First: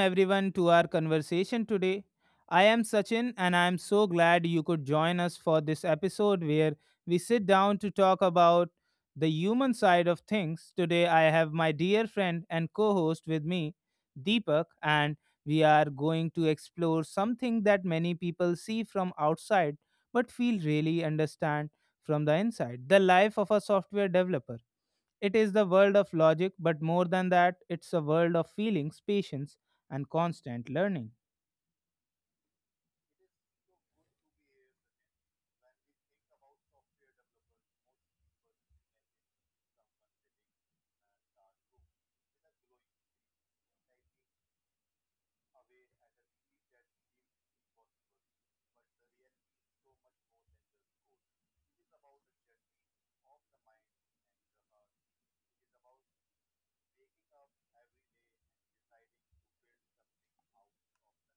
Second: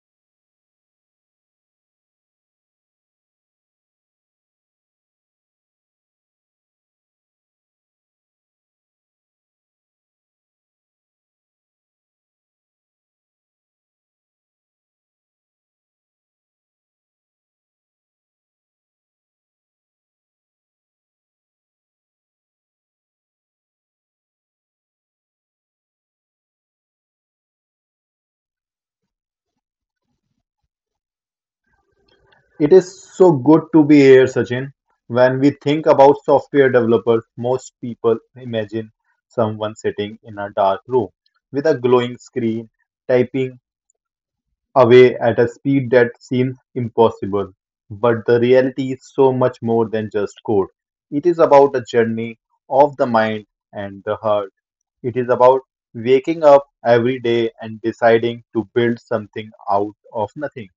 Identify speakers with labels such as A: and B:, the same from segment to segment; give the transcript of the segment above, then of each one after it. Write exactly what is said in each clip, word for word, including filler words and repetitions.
A: everyone to our conversation today. I am Sachin and I am so glad you could join us for this episode where we sit down to talk about the human side of things. Today I have my dear friend and co-host with me, Deepak, and we are going to explore something that many people see from outside but feel really understand from the inside, the life of a software developer. It is the world of logic, but more than that, it's a world of feelings, patience, and constant learning.
B: It is so good to be here, Sachin. When we think about software developers, most people imagine someone sitting in a dark room with a glowing screen, typing away at a speed that seems impossible. But the reality is so much more than just code. It is about a journey of the mind and the heart. It is about waking up every day and deciding to build something out of nothing.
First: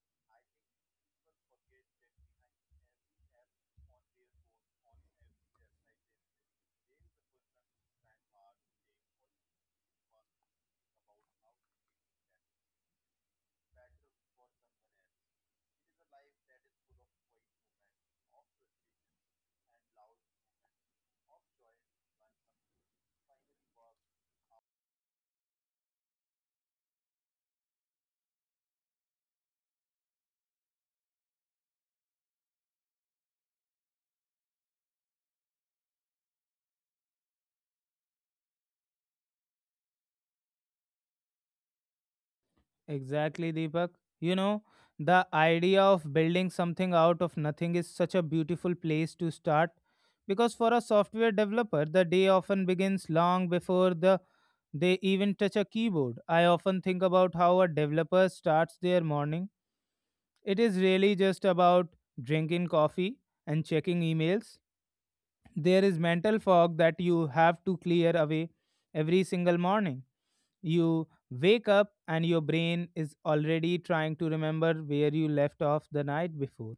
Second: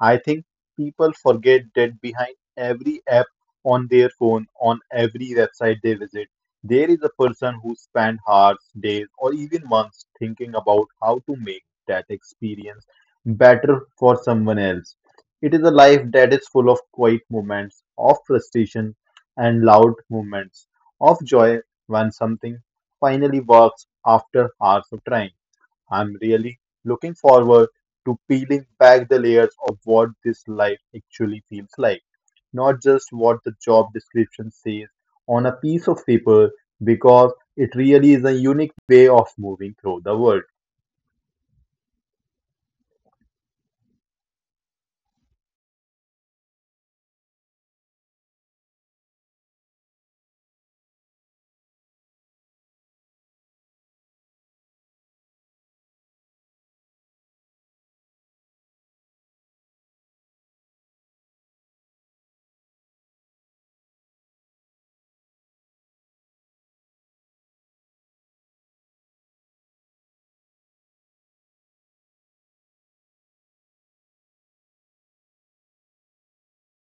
B: I think people forget that behind every app on their phone, on every website they visit, there is a person who spent hours, days, or even months thinking about how to make that experience better for someone else. It is a life that is full of quiet moments, of frustration, and loud moments, of joy when something finally works after hours of trying. I'm really looking forward to peeling back the layers of what this life actually feels like, not just what the job description says on a piece of paper, because it really is a unique way of moving through the world.
A: Exactly, Deepak. You know, the idea of building something out of nothing is such a beautiful place to start because for a software developer, the day often begins long before the they even touch a keyboard. I often think about how a developer starts their morning. It is really just about drinking coffee and checking emails. There is mental fog that you have to clear away every single morning. You wake up and your brain is already trying to remember where you left off the night before.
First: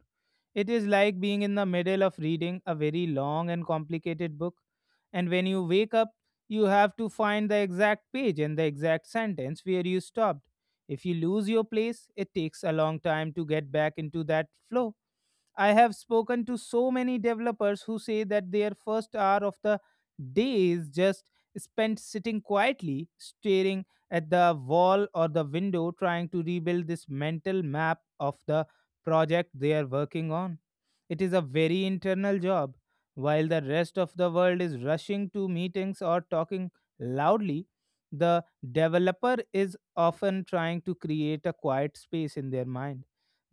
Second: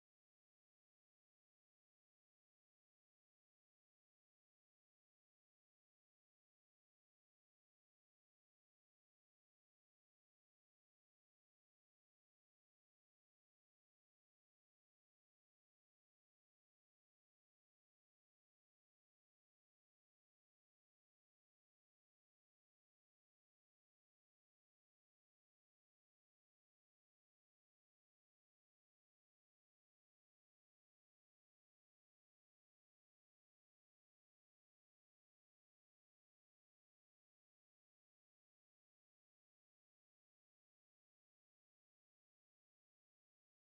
A: It is like being in the middle of reading a very long and complicated book, and when you wake up, you have to find the exact page and the exact sentence where you stopped. If you lose your place, it takes a long time to get back into that flow. I have spoken to so many developers who say that their first hour of the day is just spent sitting quietly, staring at the wall or the window, trying to rebuild this mental map of the project they are working on. It is a very internal job. While the rest of the world is rushing to meetings or talking loudly, the developer is often trying to create a quiet space in their mind.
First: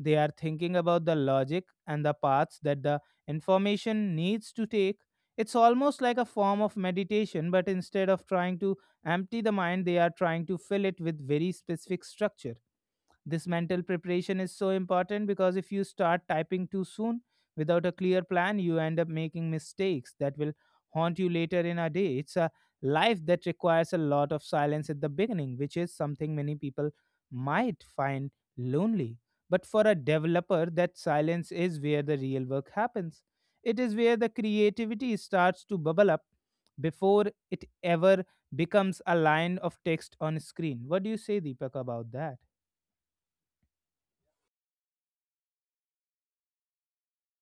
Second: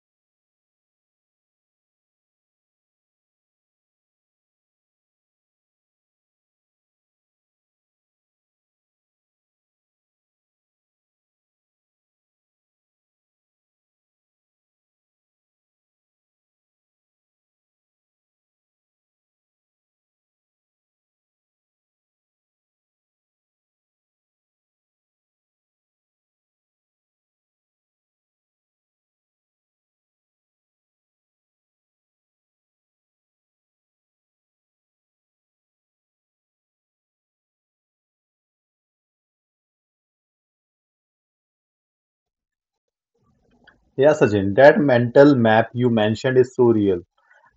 A: They are thinking about the logic and the paths that the information needs to take. It's almost like a form of meditation, but instead of trying to empty the mind, they are trying to fill it with very specific structure. This mental preparation is so important because if you start typing too soon without a clear plan, you end up making mistakes that will haunt you later in a day. It's a life that requires a lot of silence at the beginning, which is something many people might find lonely. But for a developer, that silence is where the real work happens. It is where the creativity starts to bubble up before it ever becomes a line of text on screen. What do you say, Deepak, about that?
B: Yeah, Sachin, that mental map you mentioned is so real,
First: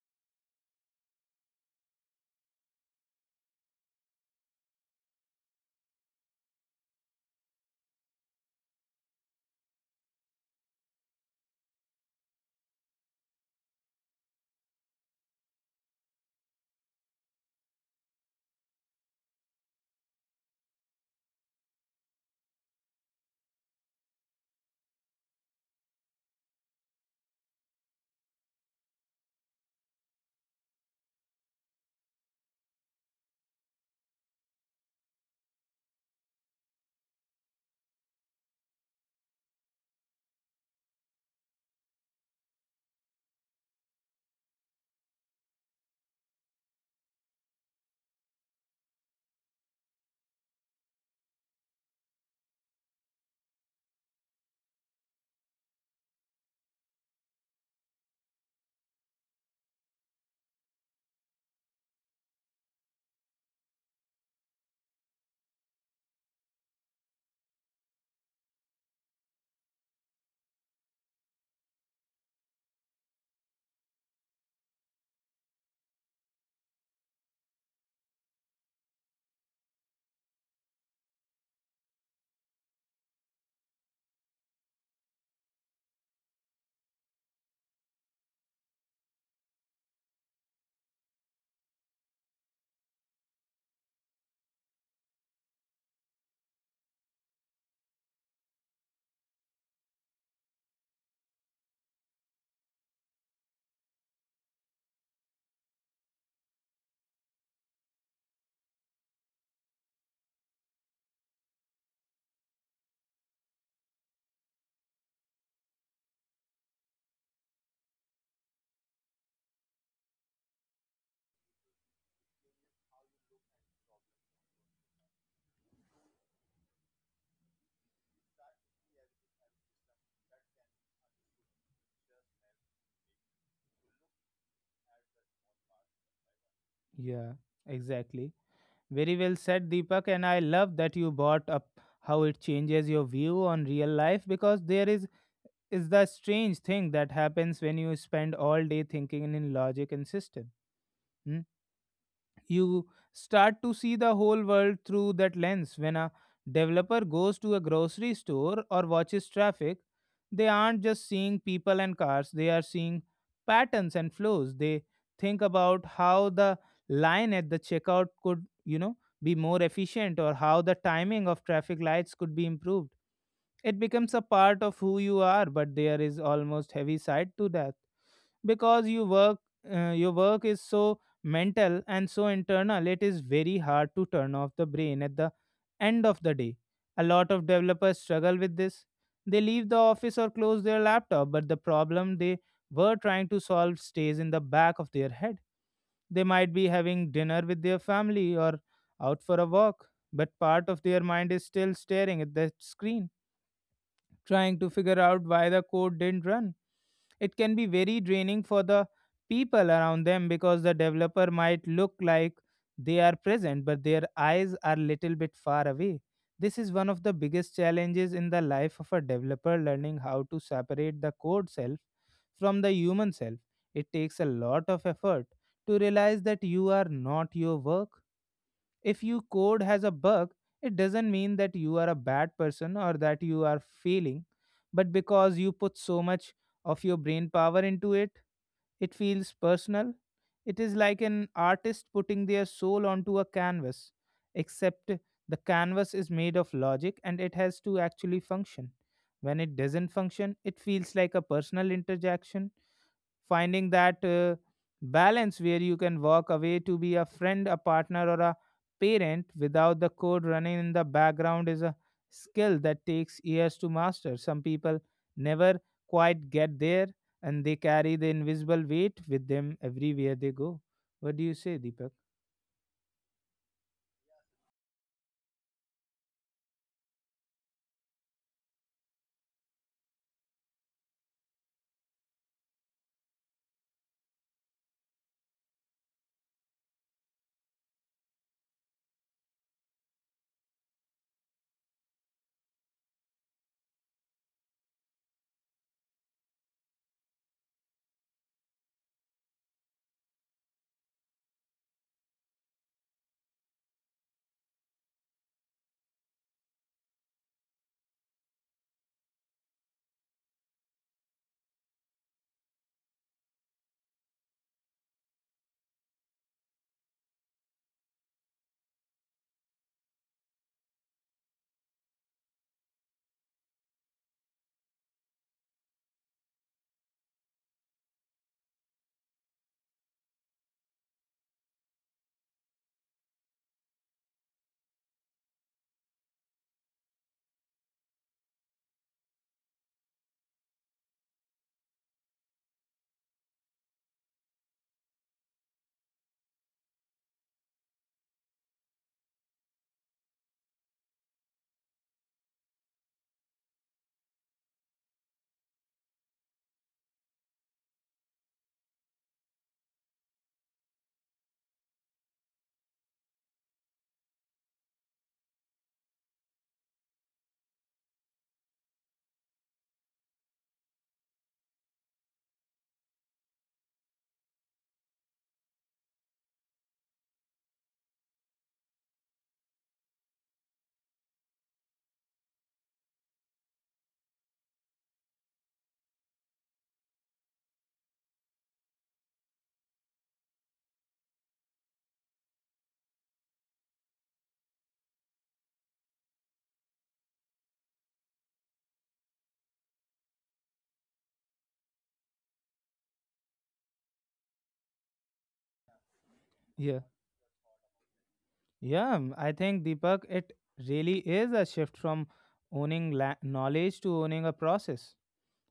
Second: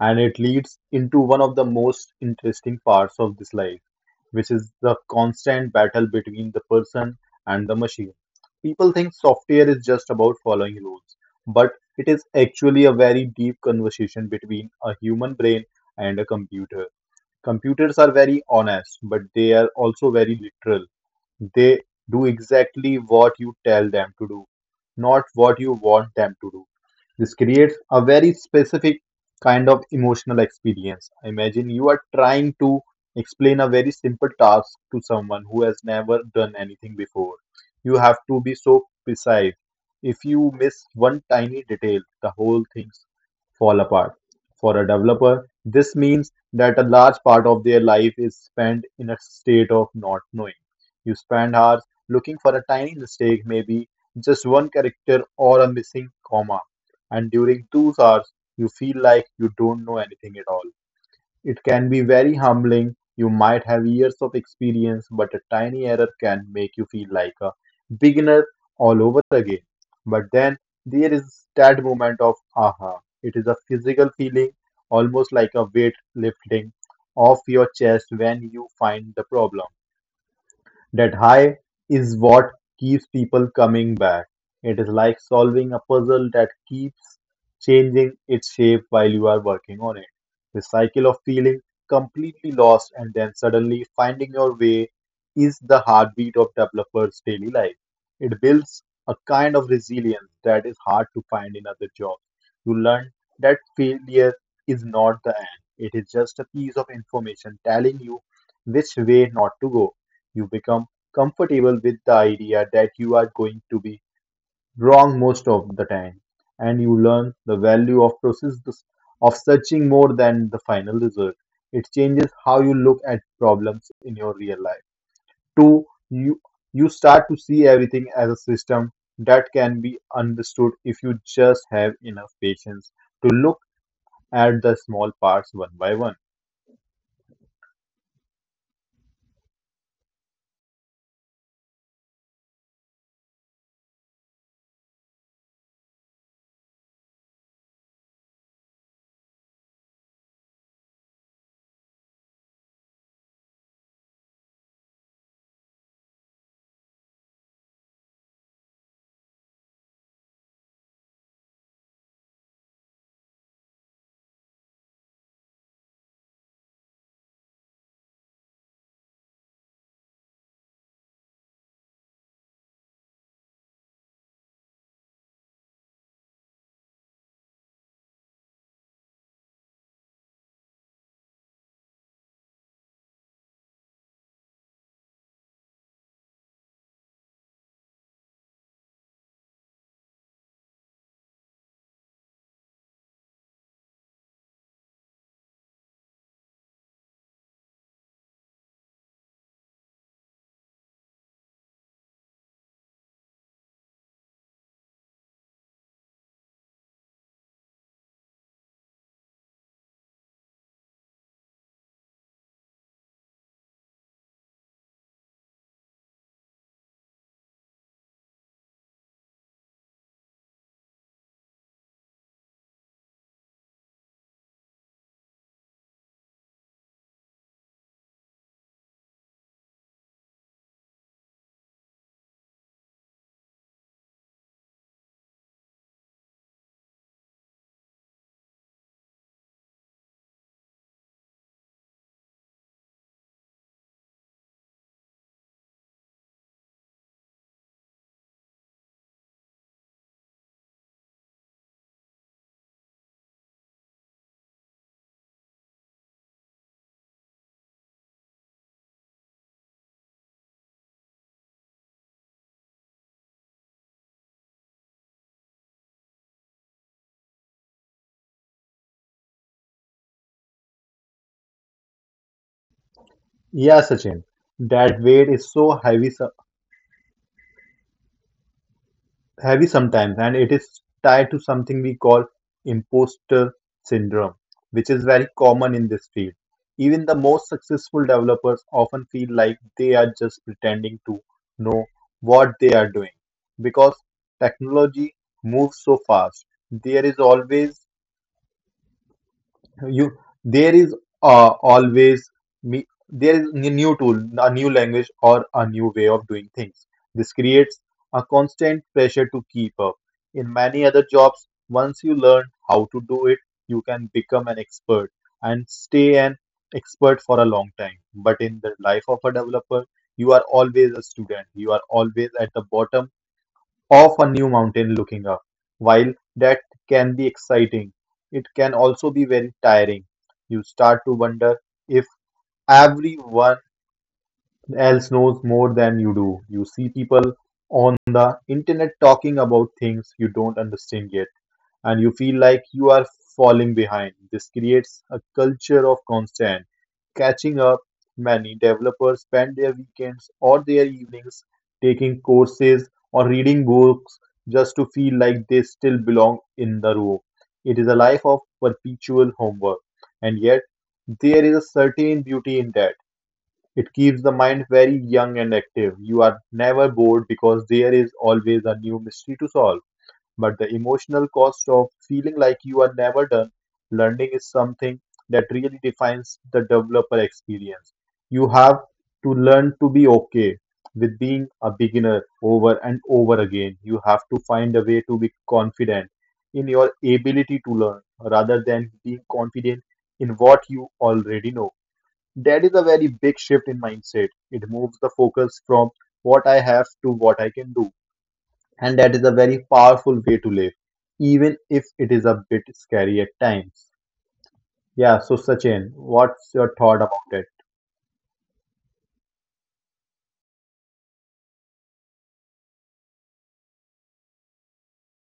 B: and it leads into one of the most interesting parts of this life, which is the constant battle between the person and the machine. People think software is just about following rules, but it is actually a very deep conversation between a human brain and a computer. Computers are very honest, but they are also very literal. They do exactly what you tell them to do, not what you want them to do. This creates a very specific kind of emotional experience. Imagine you are trying to explain a very simple task to someone who has never done anything before. You have to be so precise. If you miss one tiny detail, the whole things fall apart. For a developer, this means that a large part of their life is spent in a state of not knowing. You spend hours looking for a tiny mistake, maybe just one character or a missing comma, and during those hours, you feel like you don't know anything at all. It can be very humbling. You might have years of experience, but a tiny error can make you feel like a beginner all over again. But then there is that moment of aha. It is a physical feeling, almost like a weight lifting off your chest when you find the problem. That high is what keeps people coming back. It is like solving a puzzle that keeps changing its shape while you are working on it. The cycle of feeling completely lost and then suddenly finding your way is the heartbeat of developers' daily life. It builds a kind of resilience that is hard to find in other jobs. You learn that failure is not the end. It is just a piece of information telling you which way not to go you become comfortable with the idea that you are going to be wrong most of the time, and you learn the value of process, of searching more than the final result. It changes how you look at problems in your real life. Two, you you start to see everything as a system that can be understood if you just have enough patience to look at the small parts one by one.
A: Yeah, exactly. Very well said, Deepak. And I love that you brought up how it changes your view on real life because there is is the strange thing that happens when you spend all day thinking in logic and system. Hmm? You start to see the whole world through that lens. When a developer goes to a grocery store or watches traffic, they aren't just seeing people and cars, they are seeing patterns and flows. They think about how the line at the checkout could, you know, be more efficient or how the timing of traffic lights could be improved. It becomes a part of who you are, but there is almost heavy side to that because you work uh, your work is so mental and so internal. It is very hard to turn off the brain at the end of the day. A lot of developers struggle with this. They leave the office or close their laptop, but the problem they were trying to solve stays in the back of their head. They might be having dinner with their family or out for a walk, but part of their mind is still staring at the screen, trying to figure out why the code didn't run. It can be very draining for the people around them because the developer might look like they are present, but their eyes are little bit far away. This is one of the biggest challenges in the life of a developer learning how to separate the code self from the human self. It takes a lot of effort to realize that you are not your work. If your code has a bug, it doesn't mean that you are a bad person or that you are failing, but because you put so much of your brain power into it, it feels personal. It is like an artist putting their soul onto a canvas, except the canvas is made of logic and it has to actually function. When it doesn't function, it feels like a personal interjection. Finding that uh, balance where you can walk away to be a friend, a partner, or a parent without the code running in the background is a skill that takes years to master. Some people never quite get there and they carry the invisible weight with them everywhere they go. What do you say, Deepak?
B: Yeah, Sachin, that weight is so heavy, so- heavy sometimes, and it is tied to something we call imposter syndrome, which is very common in this field. Even the most successful developers often feel like they are just pretending to know what they are doing, because technology moves so fast. There is always you there is uh, always me there is a new tool, a new language, or a new way of doing things. This creates a constant pressure to keep up. In many other jobs, once you learn how to do it, you can become an expert and stay an expert for a long time. But in the life of a developer, you are always a student. You are always at the bottom of a new mountain looking up. While that can be exciting, it can also be very tiring. You start to wonder if everyone else knows more than you do. You see people on the internet talking about things you don't understand yet, and you feel like you are falling behind. This creates a culture of constant catching up. Many developers spend their weekends or their evenings taking courses or reading books just to feel like they still belong in the room. It is a life of perpetual homework, and yet there is a certain beauty in that. It keeps the mind very young and active. You are never bored, because there is always a new mystery to solve. But the emotional cost of feeling like you are never done learning is something that really defines the developer experience. You have to learn to be okay with being a beginner over and over again. You have to find a way to be confident in your ability to learn rather than being confident in what you already know. That is a very big shift in mindset. It moves the focus from what I have to what I can do. And that is a very powerful way to live, even if it is a bit scary at times. Yeah, so Sachin, what's
A: Yeah.
B: your thought about it?
A: Yeah, um, I think Deepak, it really is a shift from owning la- knowledge to owning a process.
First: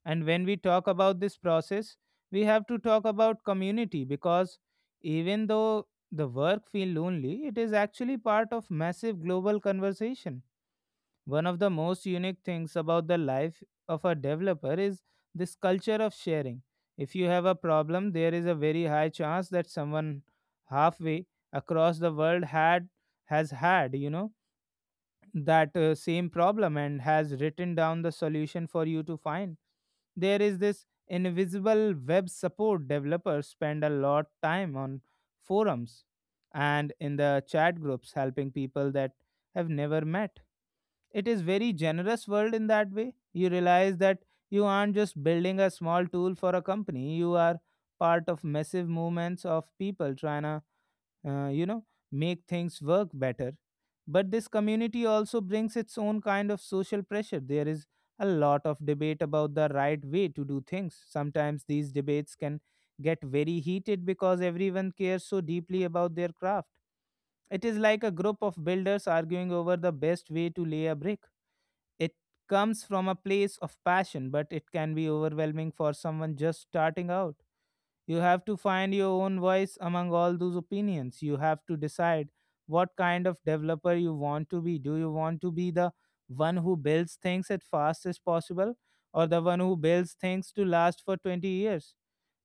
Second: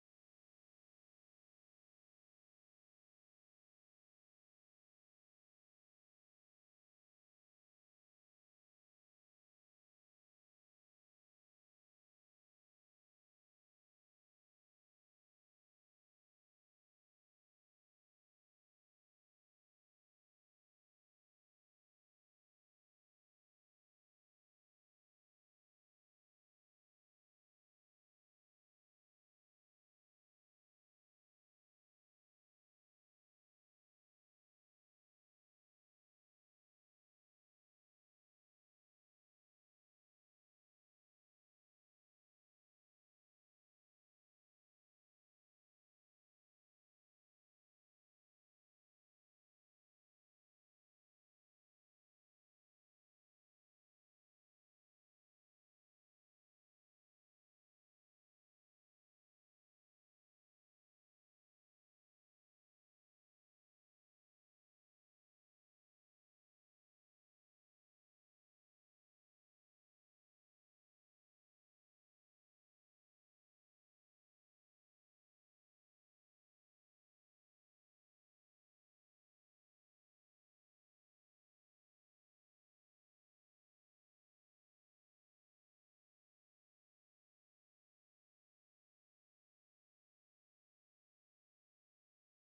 A: And when we talk about this process, we have to talk about community because even though the work feel lonely, it is actually part of massive global conversation. One of the most unique things about the life of a developer is this culture of sharing. If you have a problem, there is a very high chance that someone halfway across the world had has had, you know that uh, same problem and has written down the solution for you to find. There is this invisible web support. Developers spend a lot time on forums and in the chat groups helping people that have never met. It is very generous world in that way. You realize that you aren't just building a small tool for a company, you are part of massive movements of people trying to uh, you know make things work better. But this community also brings its own kind of social pressure. There is a lot of debate about the right way to do things. Sometimes these debates can get very heated because everyone cares so deeply about their craft. It is like a group of builders arguing over the best way to lay a brick. It comes from a place of passion, but it can be overwhelming for someone just starting out. You have to find your own voice among all those opinions. You have to decide what kind of developer you want to be. Do you want to be the one who builds things as fast as possible or the one who builds things to last for twenty years?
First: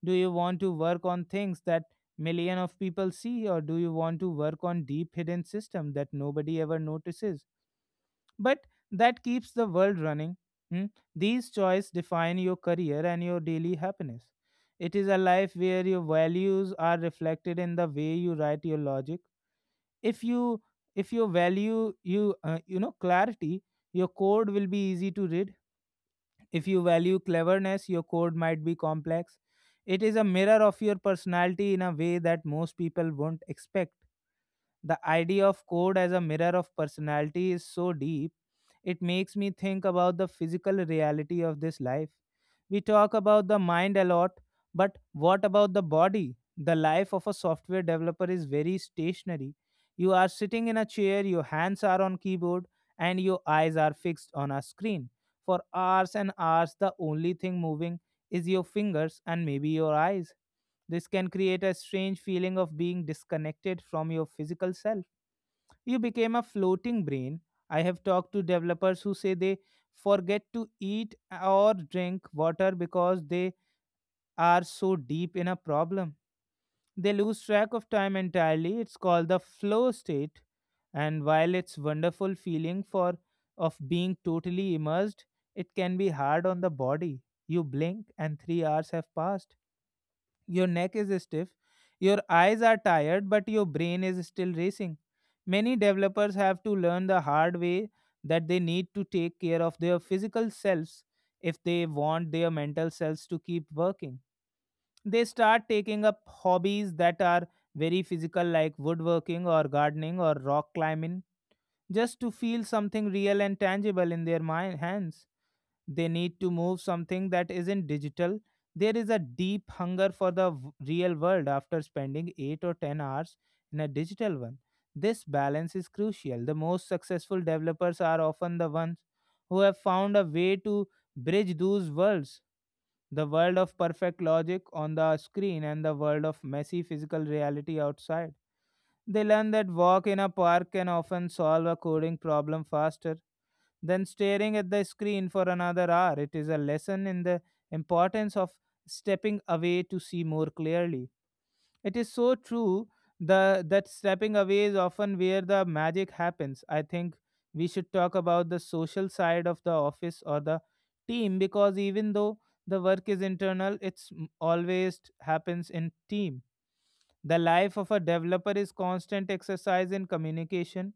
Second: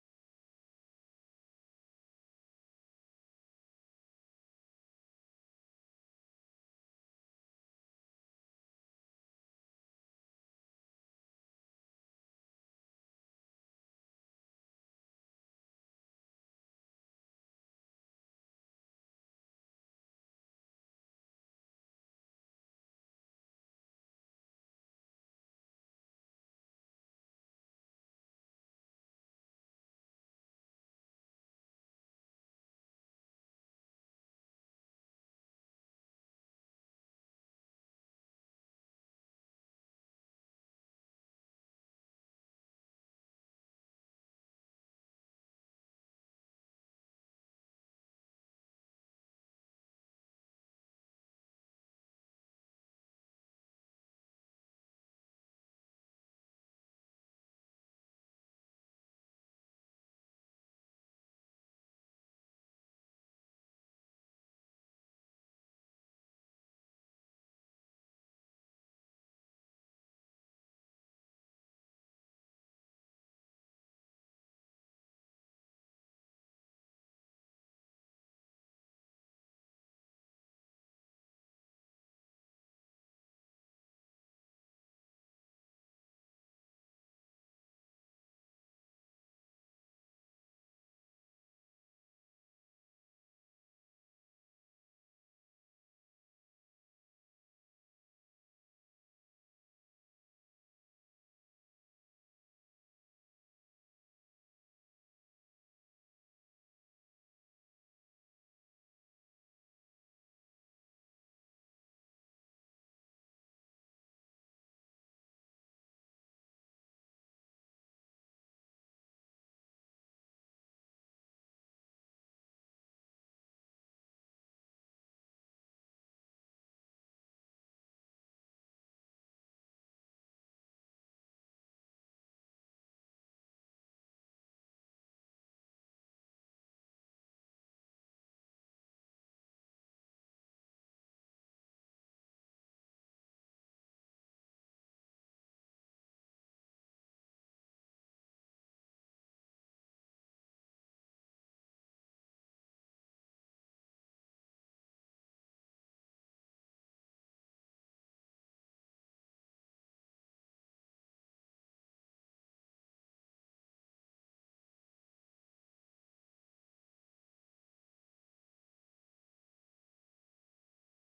A: Do you want to work on things that million of people see or do you want to work on deep hidden system that nobody ever notices but that keeps the world running? Hmm? These choices define your career and your daily happiness. It is a life where your values are reflected in the way you write your logic. If you if you value you uh, you know clarity, your code will be easy to read. If you value cleverness, your code might be complex. It is a mirror of your personality in a way that most people won't expect. The idea of code as a mirror of personality is so deep, it makes me think about the physical reality of this life. We talk about the mind a lot, but what about the body? The life of a software developer is very stationary. You are sitting in a chair, your hands are on keyboard, and your eyes are fixed on a screen. For hours and hours, the only thing moving is your fingers and maybe your eyes. This can create a strange feeling of being disconnected from your physical self. You became a floating brain. I have talked to developers who say they forget to eat or drink water because they are so deep in a problem. They lose track of time entirely. It's called the flow state. And while it's wonderful feeling for of being totally immersed, it can be hard on the body. You blink and three hours have passed. Your neck is stiff, your eyes are tired, but your brain is still racing. Many developers have to learn the hard way that they need to take care of their physical selves if they want their mental selves to keep working. They start taking up hobbies that are very physical, like woodworking or gardening or rock climbing, just to feel something real and tangible in their mind, hands. They need to move something that isn't digital. There is a deep hunger for the v- real world after spending eight or ten hours in a digital one. This balance is crucial. The most successful developers are often the ones who have found a way to bridge those worlds, the world of perfect logic on the screen and the world of messy physical reality outside. They learn that walk in a park can often solve a coding problem faster than staring at the screen for another hour. It is a lesson in the importance of stepping away to see more clearly. It is so true, the, that stepping away is often where the magic happens. I think we should talk about the social side of the office or the team, because even though the work is internal, it's m- always happens in team. The life of a developer is constant exercise in communication.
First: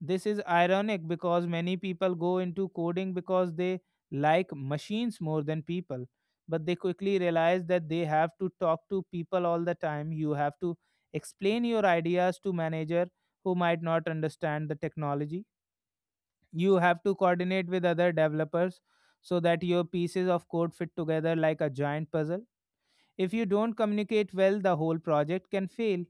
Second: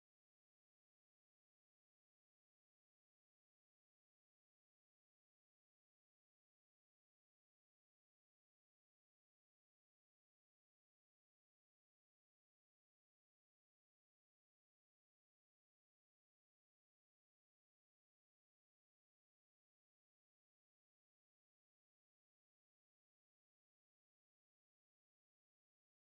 A: This is ironic because many people go into coding because they like machines more than people. But they quickly realize that they have to talk to people all the time. You have to explain your ideas to manager who might not understand the technology. You have to coordinate with other developers so that your pieces of code fit together like a giant puzzle. If you don't communicate well, the whole project can fail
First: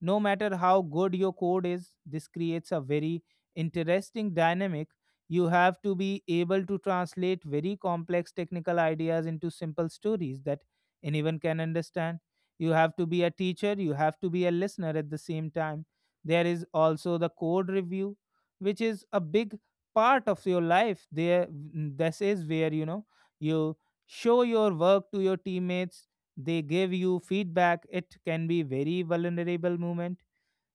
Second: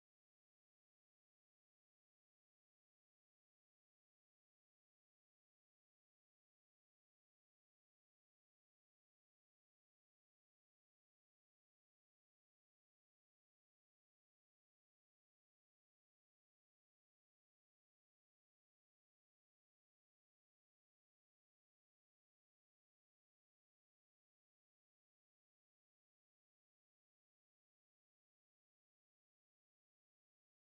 A: no matter how good your code is. This creates a very interesting dynamic. You have to be able to translate very complex technical ideas into simple stories that anyone can understand. You have to be a teacher, you have to be a listener at the same time. There is also the code review, which is a big part of your life. There, this is where you know you show your work to your teammates. They give you feedback. It can be very vulnerable moment.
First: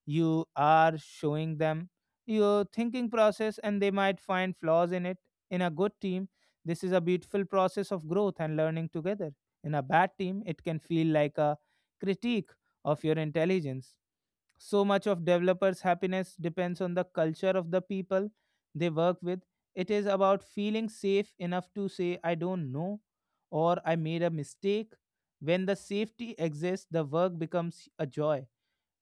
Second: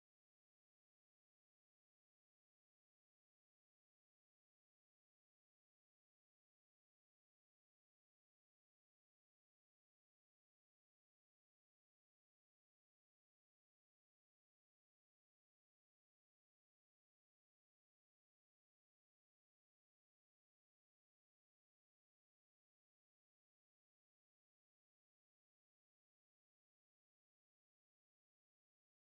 A: You are showing them your thinking process and they might find flaws in it. In a good team, this is a beautiful process of growth and learning together. In a bad team, it can feel like a critique of your intelligence. So much of developers' happiness depends on the culture of the people they work with. It is about feeling safe enough to say, I don't know, or I made a mistake. When the safety exists, the work becomes a joy.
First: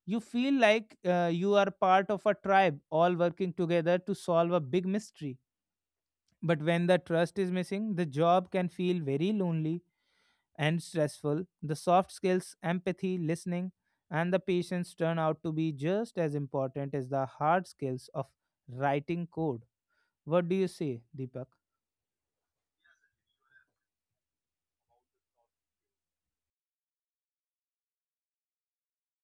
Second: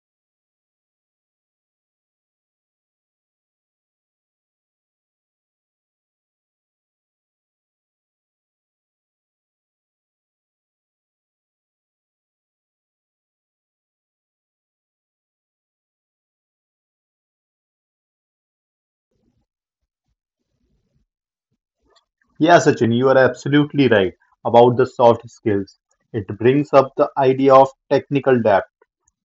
A: You feel like uh, you are part of a tribe, all working together to solve a big mystery. But when the trust is missing, the job can feel very lonely and stressful. The soft skills, empathy, listening, and the patience turn out to be just as important as the hard skills of writing code. What do you say, Deepak?
B: Yeah, Sachin, you are absolutely right about the soft skills. It brings up the idea of technical depth.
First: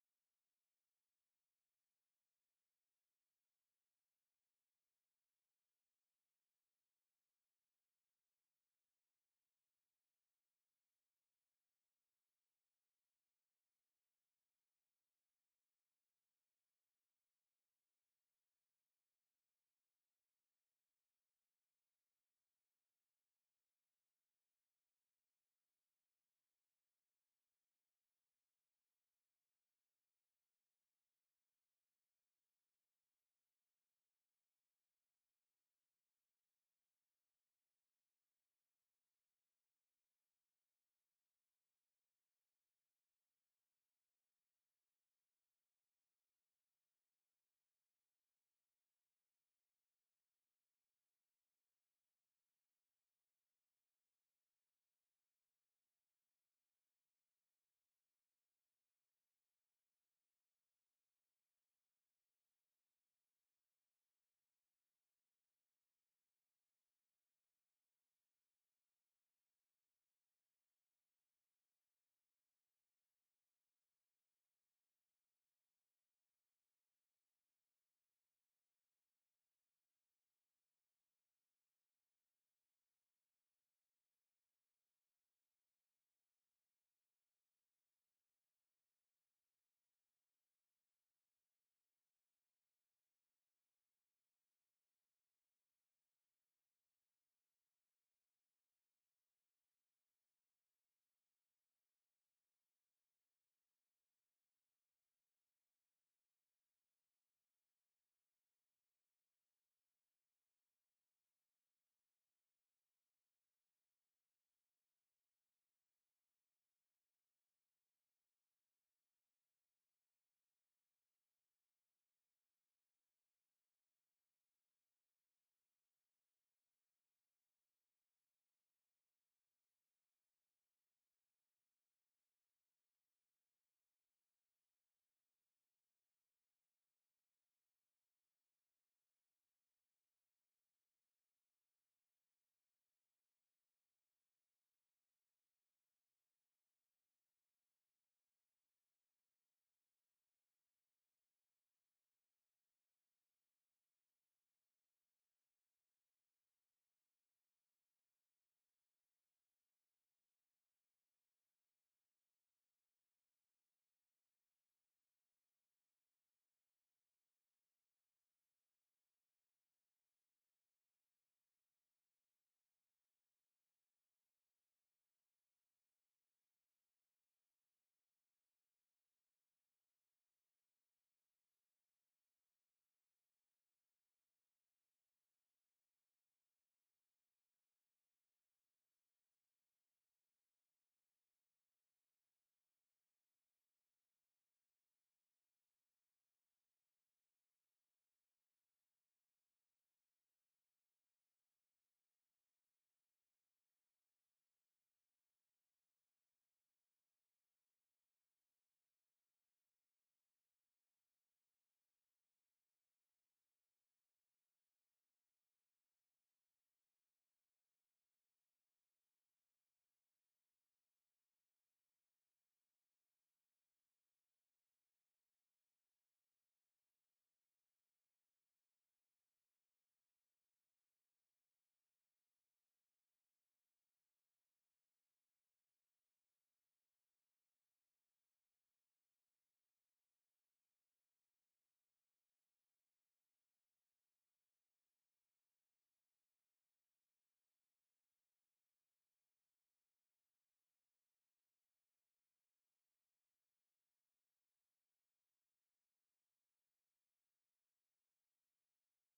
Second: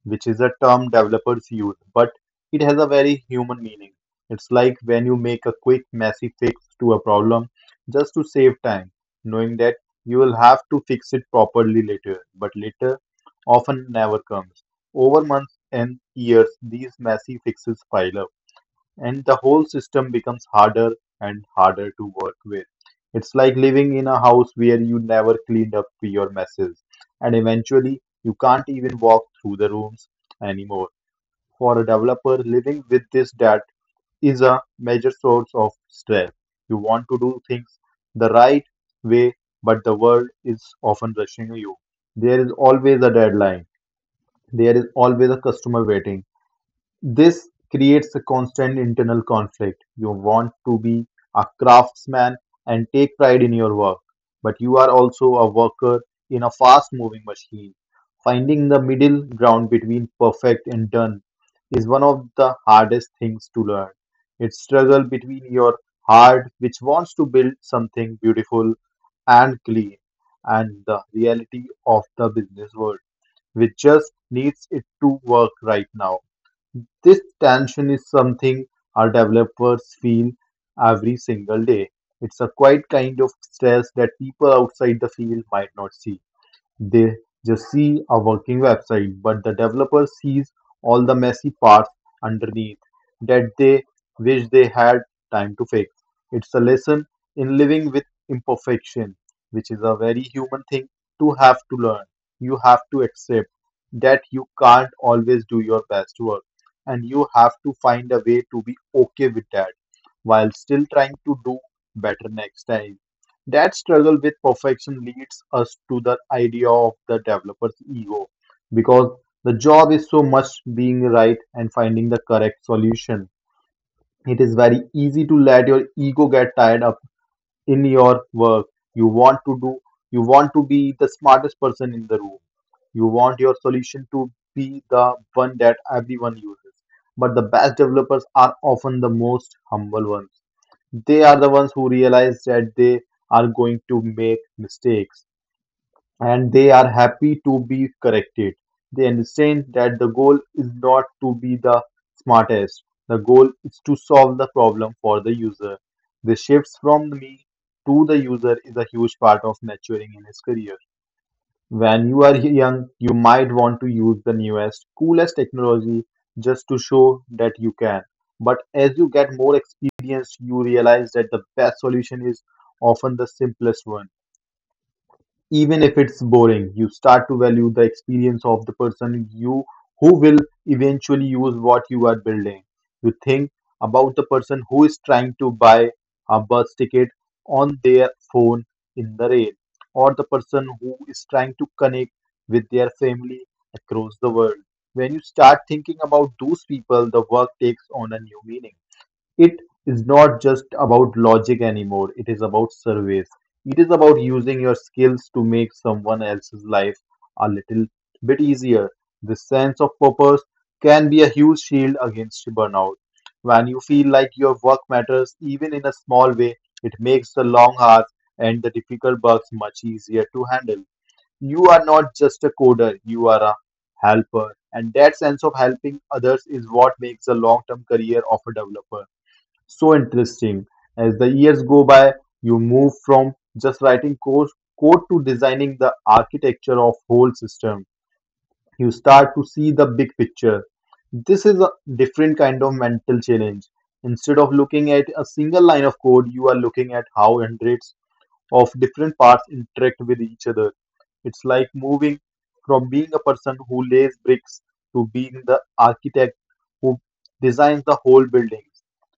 B: which is a term developers use, but it has a very human meaning. It's like when you make a quick, messy fix to a problem just to save time, knowing that you will have to fix it properly later, but later often never comes. Over months and years, these messy fixes pile up, and the whole system becomes harder and harder to work with. It's like living in a house where you never cleaned up your messes, and eventually you can't even walk through the rooms anymore. For a developer, living with this debt is a major source of stress. You want to do things the right way, but the world is often rushing you. There is always a deadline, there is always a customer waiting this creates a constant internal conflict. You want to be a craftsman and take pride in your work, but you are also a worker in a fast moving machine. Finding the middle ground between perfect and done is one of the hardest things to learn. It's struggle between your heart, which wants to build something beautiful and clean, and the reality of the business world, which just needs it to work right now. This tension is something our developers feel every single day. It's a quiet kind of stress that people outside the field might not see. They just see a working website, but the developer sees all the messy parts underneath that they wish they had time to fix. It's a lesson in living with imperfection, which is a very human thing to have to learn. You have to accept that you can't always do your best work, and you have to find a way to be okay with that while still trying to do better next time. That struggle with perfection leads us to the idea of the developer's ego, because the job is so much being right and finding the correct solution. It is very easy to let your ego get tied up in your work. You want to do, you want to be the smartest person in the room. You want your solution to be the one that everyone uses. But the best developers are often the most humble ones they are the ones who realize that they are going to make mistakes, and they are happy to be corrected. They understand that the goal is not to be the smartest; the goal is to solve the problem for the user. The shifts from me to the user is a huge part of maturing in his career. When you are young, you might want to use the newest, coolest technology just to show that you can. But as you get more experienced, you realize that the best solution is often the simplest one. Even if it's boring, you start to value the experience of the person you who will eventually use what you are building. You think about the person who is trying to buy a bus ticket on their phone in the rain, or the person who is trying to connect with their family across the world. When you start thinking about those people, the work takes on a new meaning. It is not just about logic anymore, it is about service. It is about using your skills to make someone else's life a little bit easier. This sense of purpose can be a huge shield against burnout. When you feel like your work matters, even in a small way, it makes the long hours and the difficult bugs much easier to handle. You are not just a coder, you are a helper. And that sense of helping others is what makes a long term career of a developer so interesting. As the years go by, you move from just writing code, code to designing the architecture of whole system. You start to see the big picture. This is a different kind of mental challenge. Instead of looking at a single line of code, you are looking at how hundreds of different parts interact with each other. It's like moving from being a person who lays bricks to being the architect who designs the whole building.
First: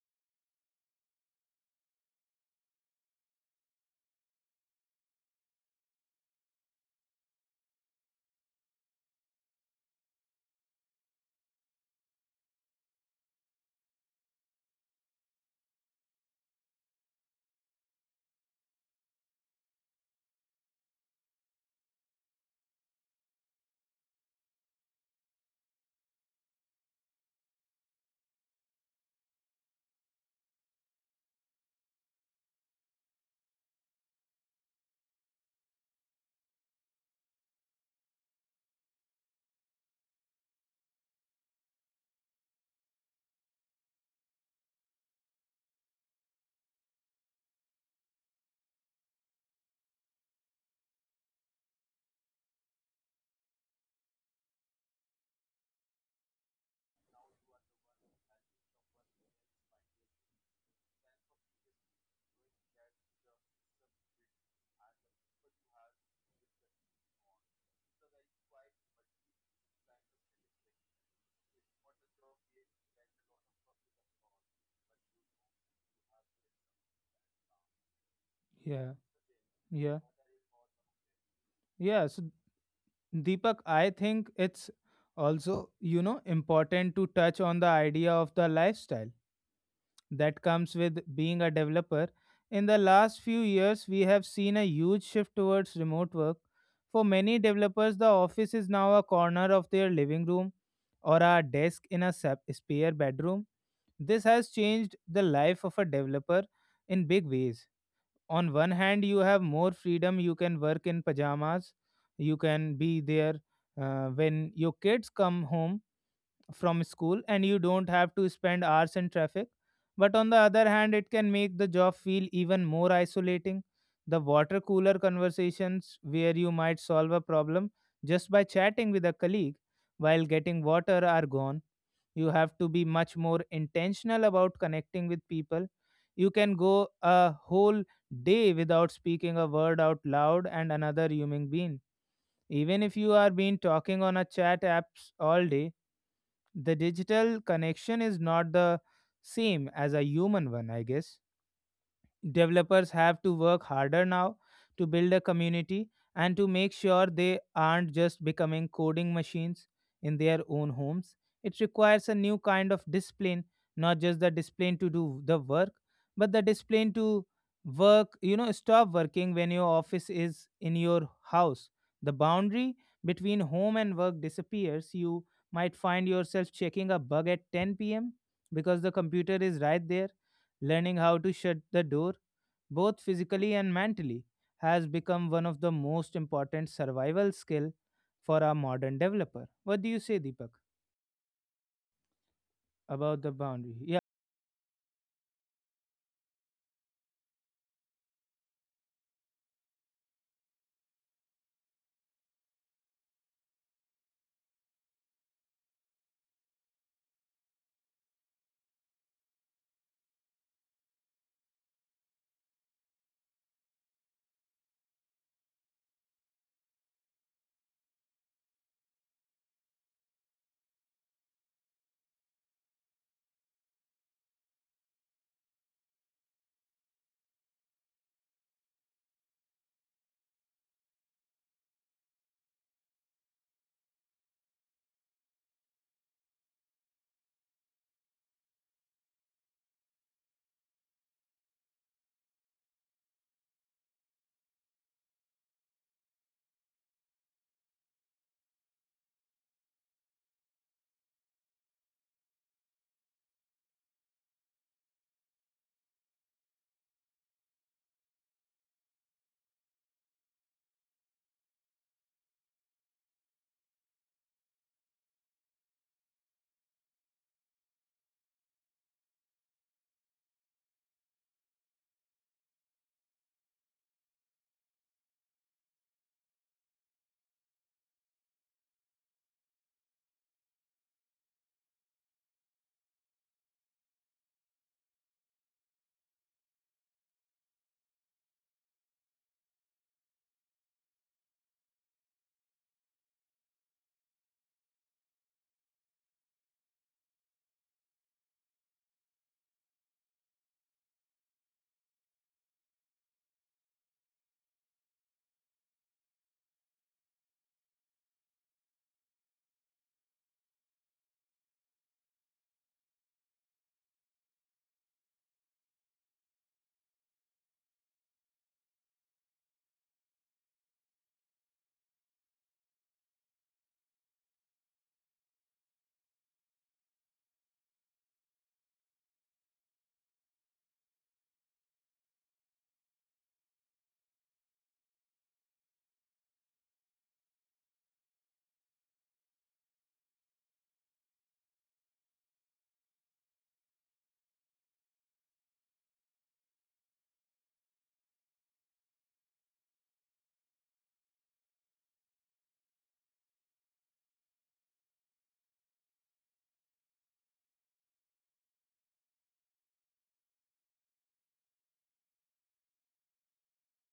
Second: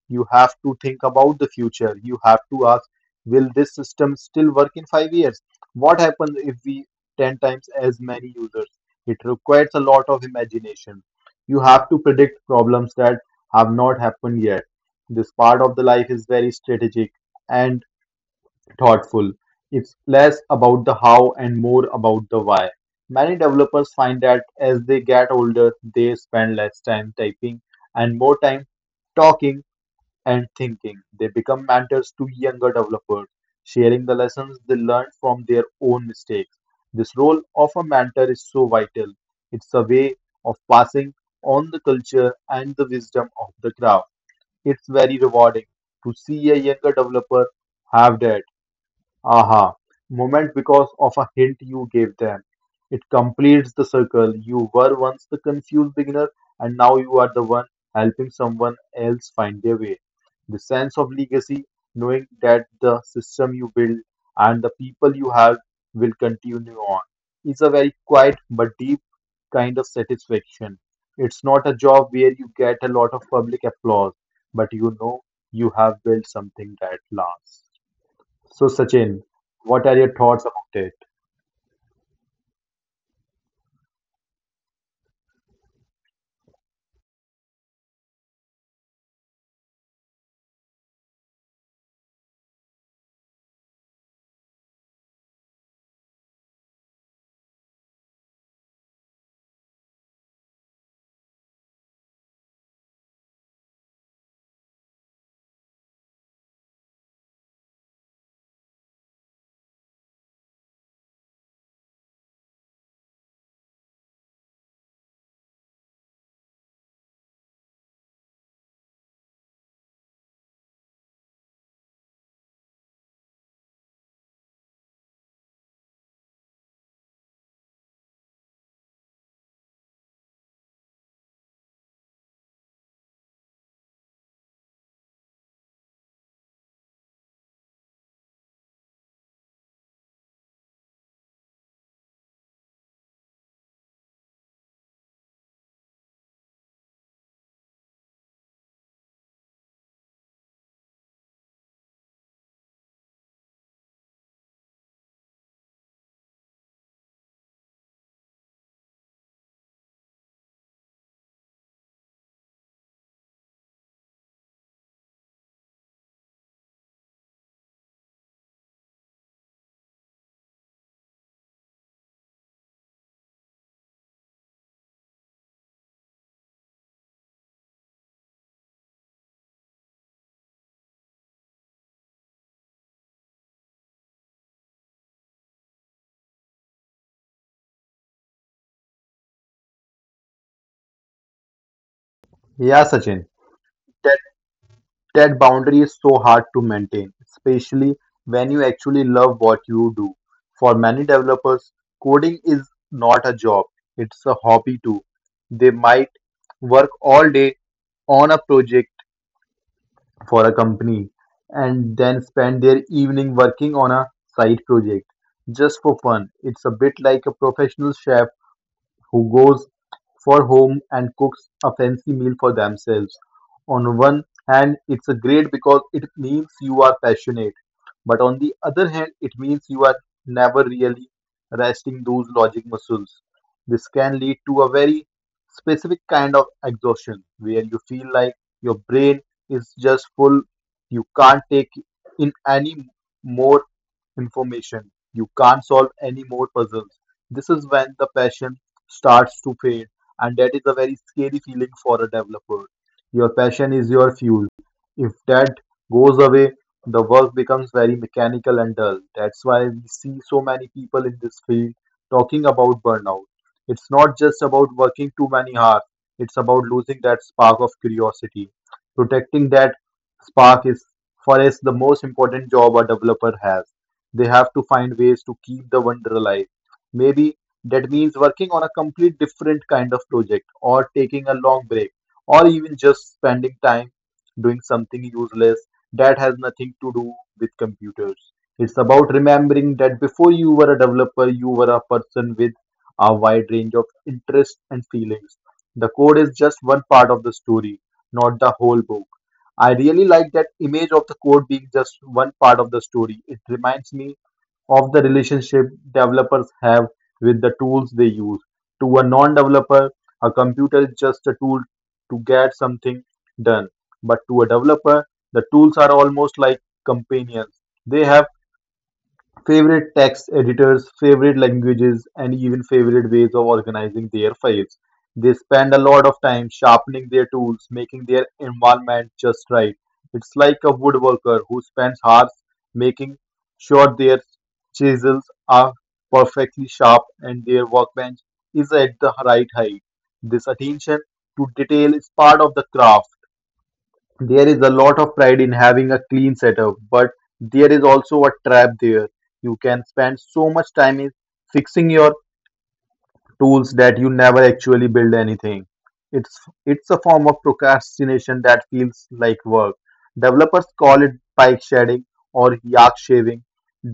B: You have to think about the future. You have to ask, will this system still work in five years? What happens if we ten times as many users? It requires a lot of imagination. You have to predict problems that have not happened yet. This part of the life is very strategic and thoughtful. It's less about the how and more about the why. Many developers find that as they get older, they spend less time typing and more time talking and thinking. They become mentors to younger developers, sharing the lessons they learned from their own mistakes. This role of a mentor is so vital. It's a way of passing on the culture and the wisdom of the craft. It's very rewarding to see a younger developer have that aha moment because of a hint you gave them. It completes the circle. You were once the confused beginner, and now you are the one helping someone else find their way. The sense of legacy, knowing that the system you build and the people you have will continue on, is a very quiet but deep kind of satisfaction. It's not a job where you get a lot of public applause, but you know you have built something that lasts. So,
A: Yeah,
B: Sachin, what are
A: yeah,
B: your thoughts about it?
A: yeah. So, Deepak, I think it's also, you know, important to touch on the idea of the lifestyle that comes with being a developer. In the last few years, we have seen a huge shift towards remote work. For many developers, the office is now a corner of their living room or a desk in a sep- spare bedroom. This has changed the life of a developer in big ways. On one hand, you have more freedom, you can work in pajamas, you can be there uh, when your kids come home from school and you don't have to spend hours in traffic. But on the other hand, it can make the job feel even more isolating. The water cooler conversations, where you might solve a problem just by chatting with a colleague while getting water, are gone. You have to be much more intentional about connecting with people. You can go a whole day without speaking a word out loud and another human being. Even if you are been talking on a chat apps all day, the digital connection is not the same as a human one, I guess. Developers have to work harder now to build a community and to make sure they aren't just becoming coding machines in their own homes. It requires a new kind of discipline, not just the discipline to do the work, but the discipline to work, you know, stop working when your office is in your house. The boundary between home and work disappears. You might find yourself checking a bug at ten p m because the computer is right there. Learning how to shut the door, both physically and mentally, has become one of the most important survival skill for a modern developer. What do you say, Deepak,
B: Yeah,
A: about
B: Sachin,
A: the boundary? Yeah,
B: that that boundary is so hard to maintain, especially when you actually love what you do. For many developers, coding is not a job; it's a hobby too. They might work all day on a project for a company and then spend their evening working on a side project just for fun. It's a bit like a professional chef who goes for home and cooks a fancy meal for themselves. On one hand, it's a great because it means you are passionate, but on the other hand, it means you are never really resting those logic muscles. This can lead to a very specific kind of exhaustion where you feel like your brain is just full, you can't take in any more information, you can't solve any more puzzles. This is when the passion starts to fade, and that is a very scary feeling for a developer. Your passion is your fuel. If that goes away, the work becomes very mechanical and dull. That's why we see so many people in this field talking about burnout. It's not just about working too many hours, it's about losing that spark of curiosity. Protecting that spark is, for us, the most important job a developer has. They have to find ways to keep the wonder alive. Maybe that means working on a complete different kind of project, or taking a long break, or even just spending time doing something useless that has nothing to do with computers. It's about remembering that before you were a developer, you were a person with a wide range of interests and feelings. The code is just one part of the story, not the whole book. I really like that image of the code being just one part of the story. It reminds me of the relationship developers have with the tools they use. To a non developer, a computer is just a tool to get something done. But to a developer, the tools are almost like companions. They have favorite text editors, favorite languages, and even favorite ways of organizing their files. They spend a lot of time sharpening their tools, making their environment just right. It's like a woodworker who spends hours making sure their chisels are perfectly sharp and their workbench is at the right height. This attention to detail is part of the craft. There is a lot of pride in having a clean setup, but there is also a trap there. You can spend so much time in fixing your tools that you never actually build anything. It's it's a form of procrastination that feels like work. Developers call it bike shedding or yak shaving,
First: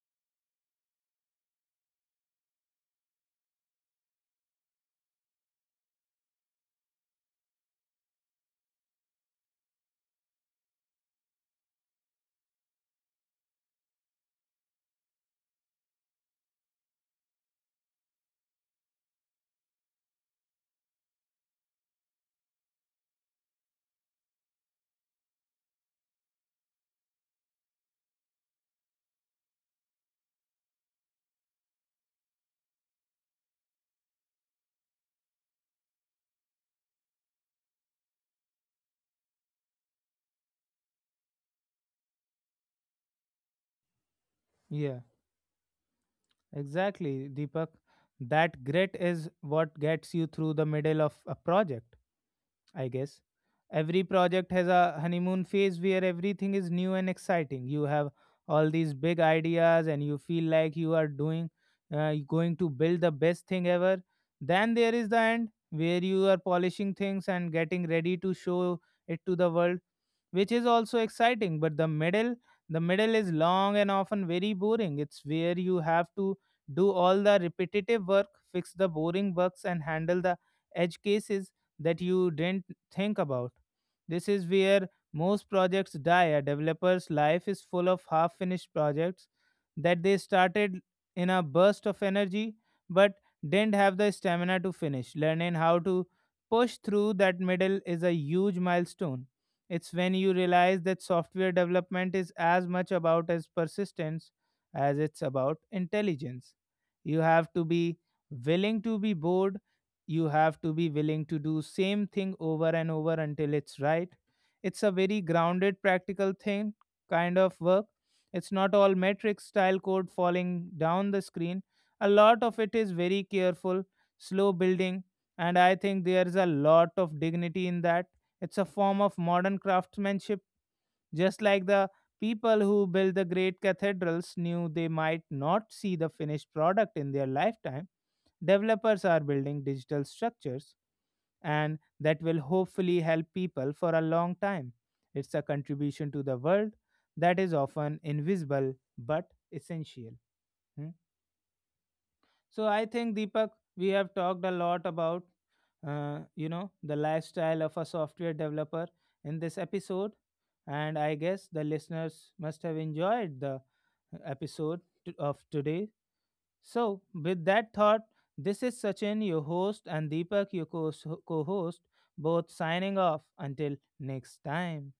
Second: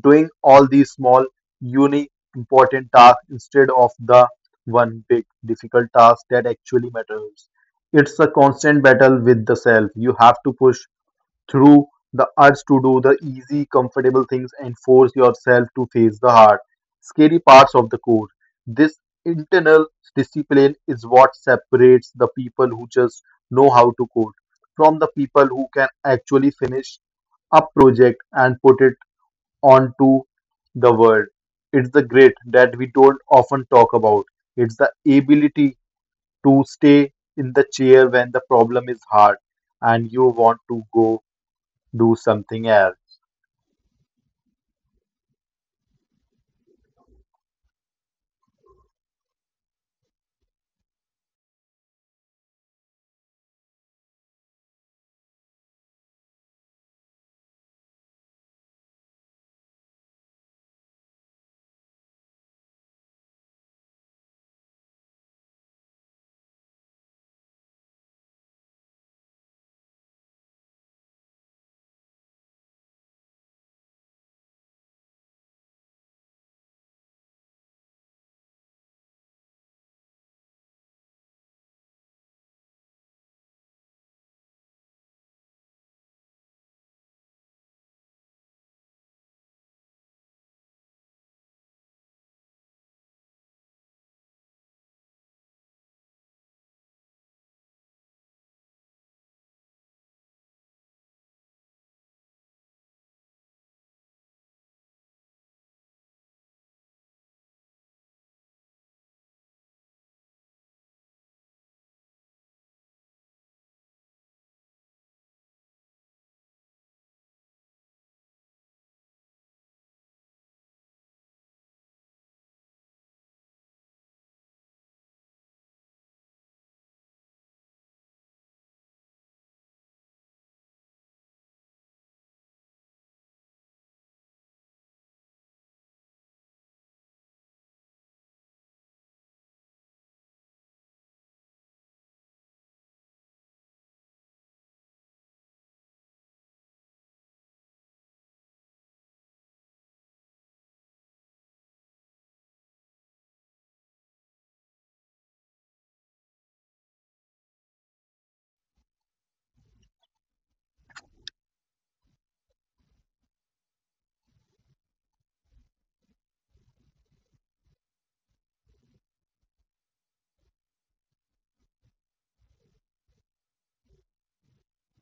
B: doing all these small, uni important tasks instead of the one big difficult task that actually matters. It's a constant battle with the self. You have to push through the urge to do the easy, comfortable things and force yourself to face the hard, scary parts of the course. This internal discipline is what separates the people who just know how to code from the people who can actually finish a project and put it onto the world. It's the grit that we don't often talk about. It's the ability to stay in the chair when the problem is hard and you want to go do something else.
A: yeah, exactly, Deepak. That grit is what gets you through the middle of a project, I guess. Every project has a honeymoon phase where everything is new and exciting. You have all these big ideas and you feel like you are doing, uh, going to build the best thing ever. Then there is the end where you are polishing things and getting ready to show it to the world, which is also exciting. But the middle, the middle is long and often very boring. It's where you have to do all the repetitive work, fix the boring bugs, and handle the edge cases that you didn't think about. This is where most projects die. A developer's life is full of half finished projects that they started in a burst of energy but didn't have the stamina to finish. Learning how to push through that middle is a huge milestone. It's when you realize that software development is as much about as persistence as it's about intelligence. You have to be willing to be bored. You have to be willing to do same thing over and over until it's right. It's a very grounded, practical thing kind of work. It's not all matrix style code falling down the screen. A lot of it is very careful, slow building, and I think there's a lot of dignity in that. It's a form of modern craftsmanship. Just like the people who built the great cathedrals knew they might not see the finished product in their lifetime, developers are building digital structures and that will hopefully help people for a long time. It's a contribution to the world that is often invisible but essential. Hmm. So I think, Deepak, we have talked a lot about uh, you know, the lifestyle of a software developer in this episode. And I guess the listeners must have enjoyed the episode t- of today. So, with that thought, this is Sachin, your host, and Deepak, your co host, both signing off until next time.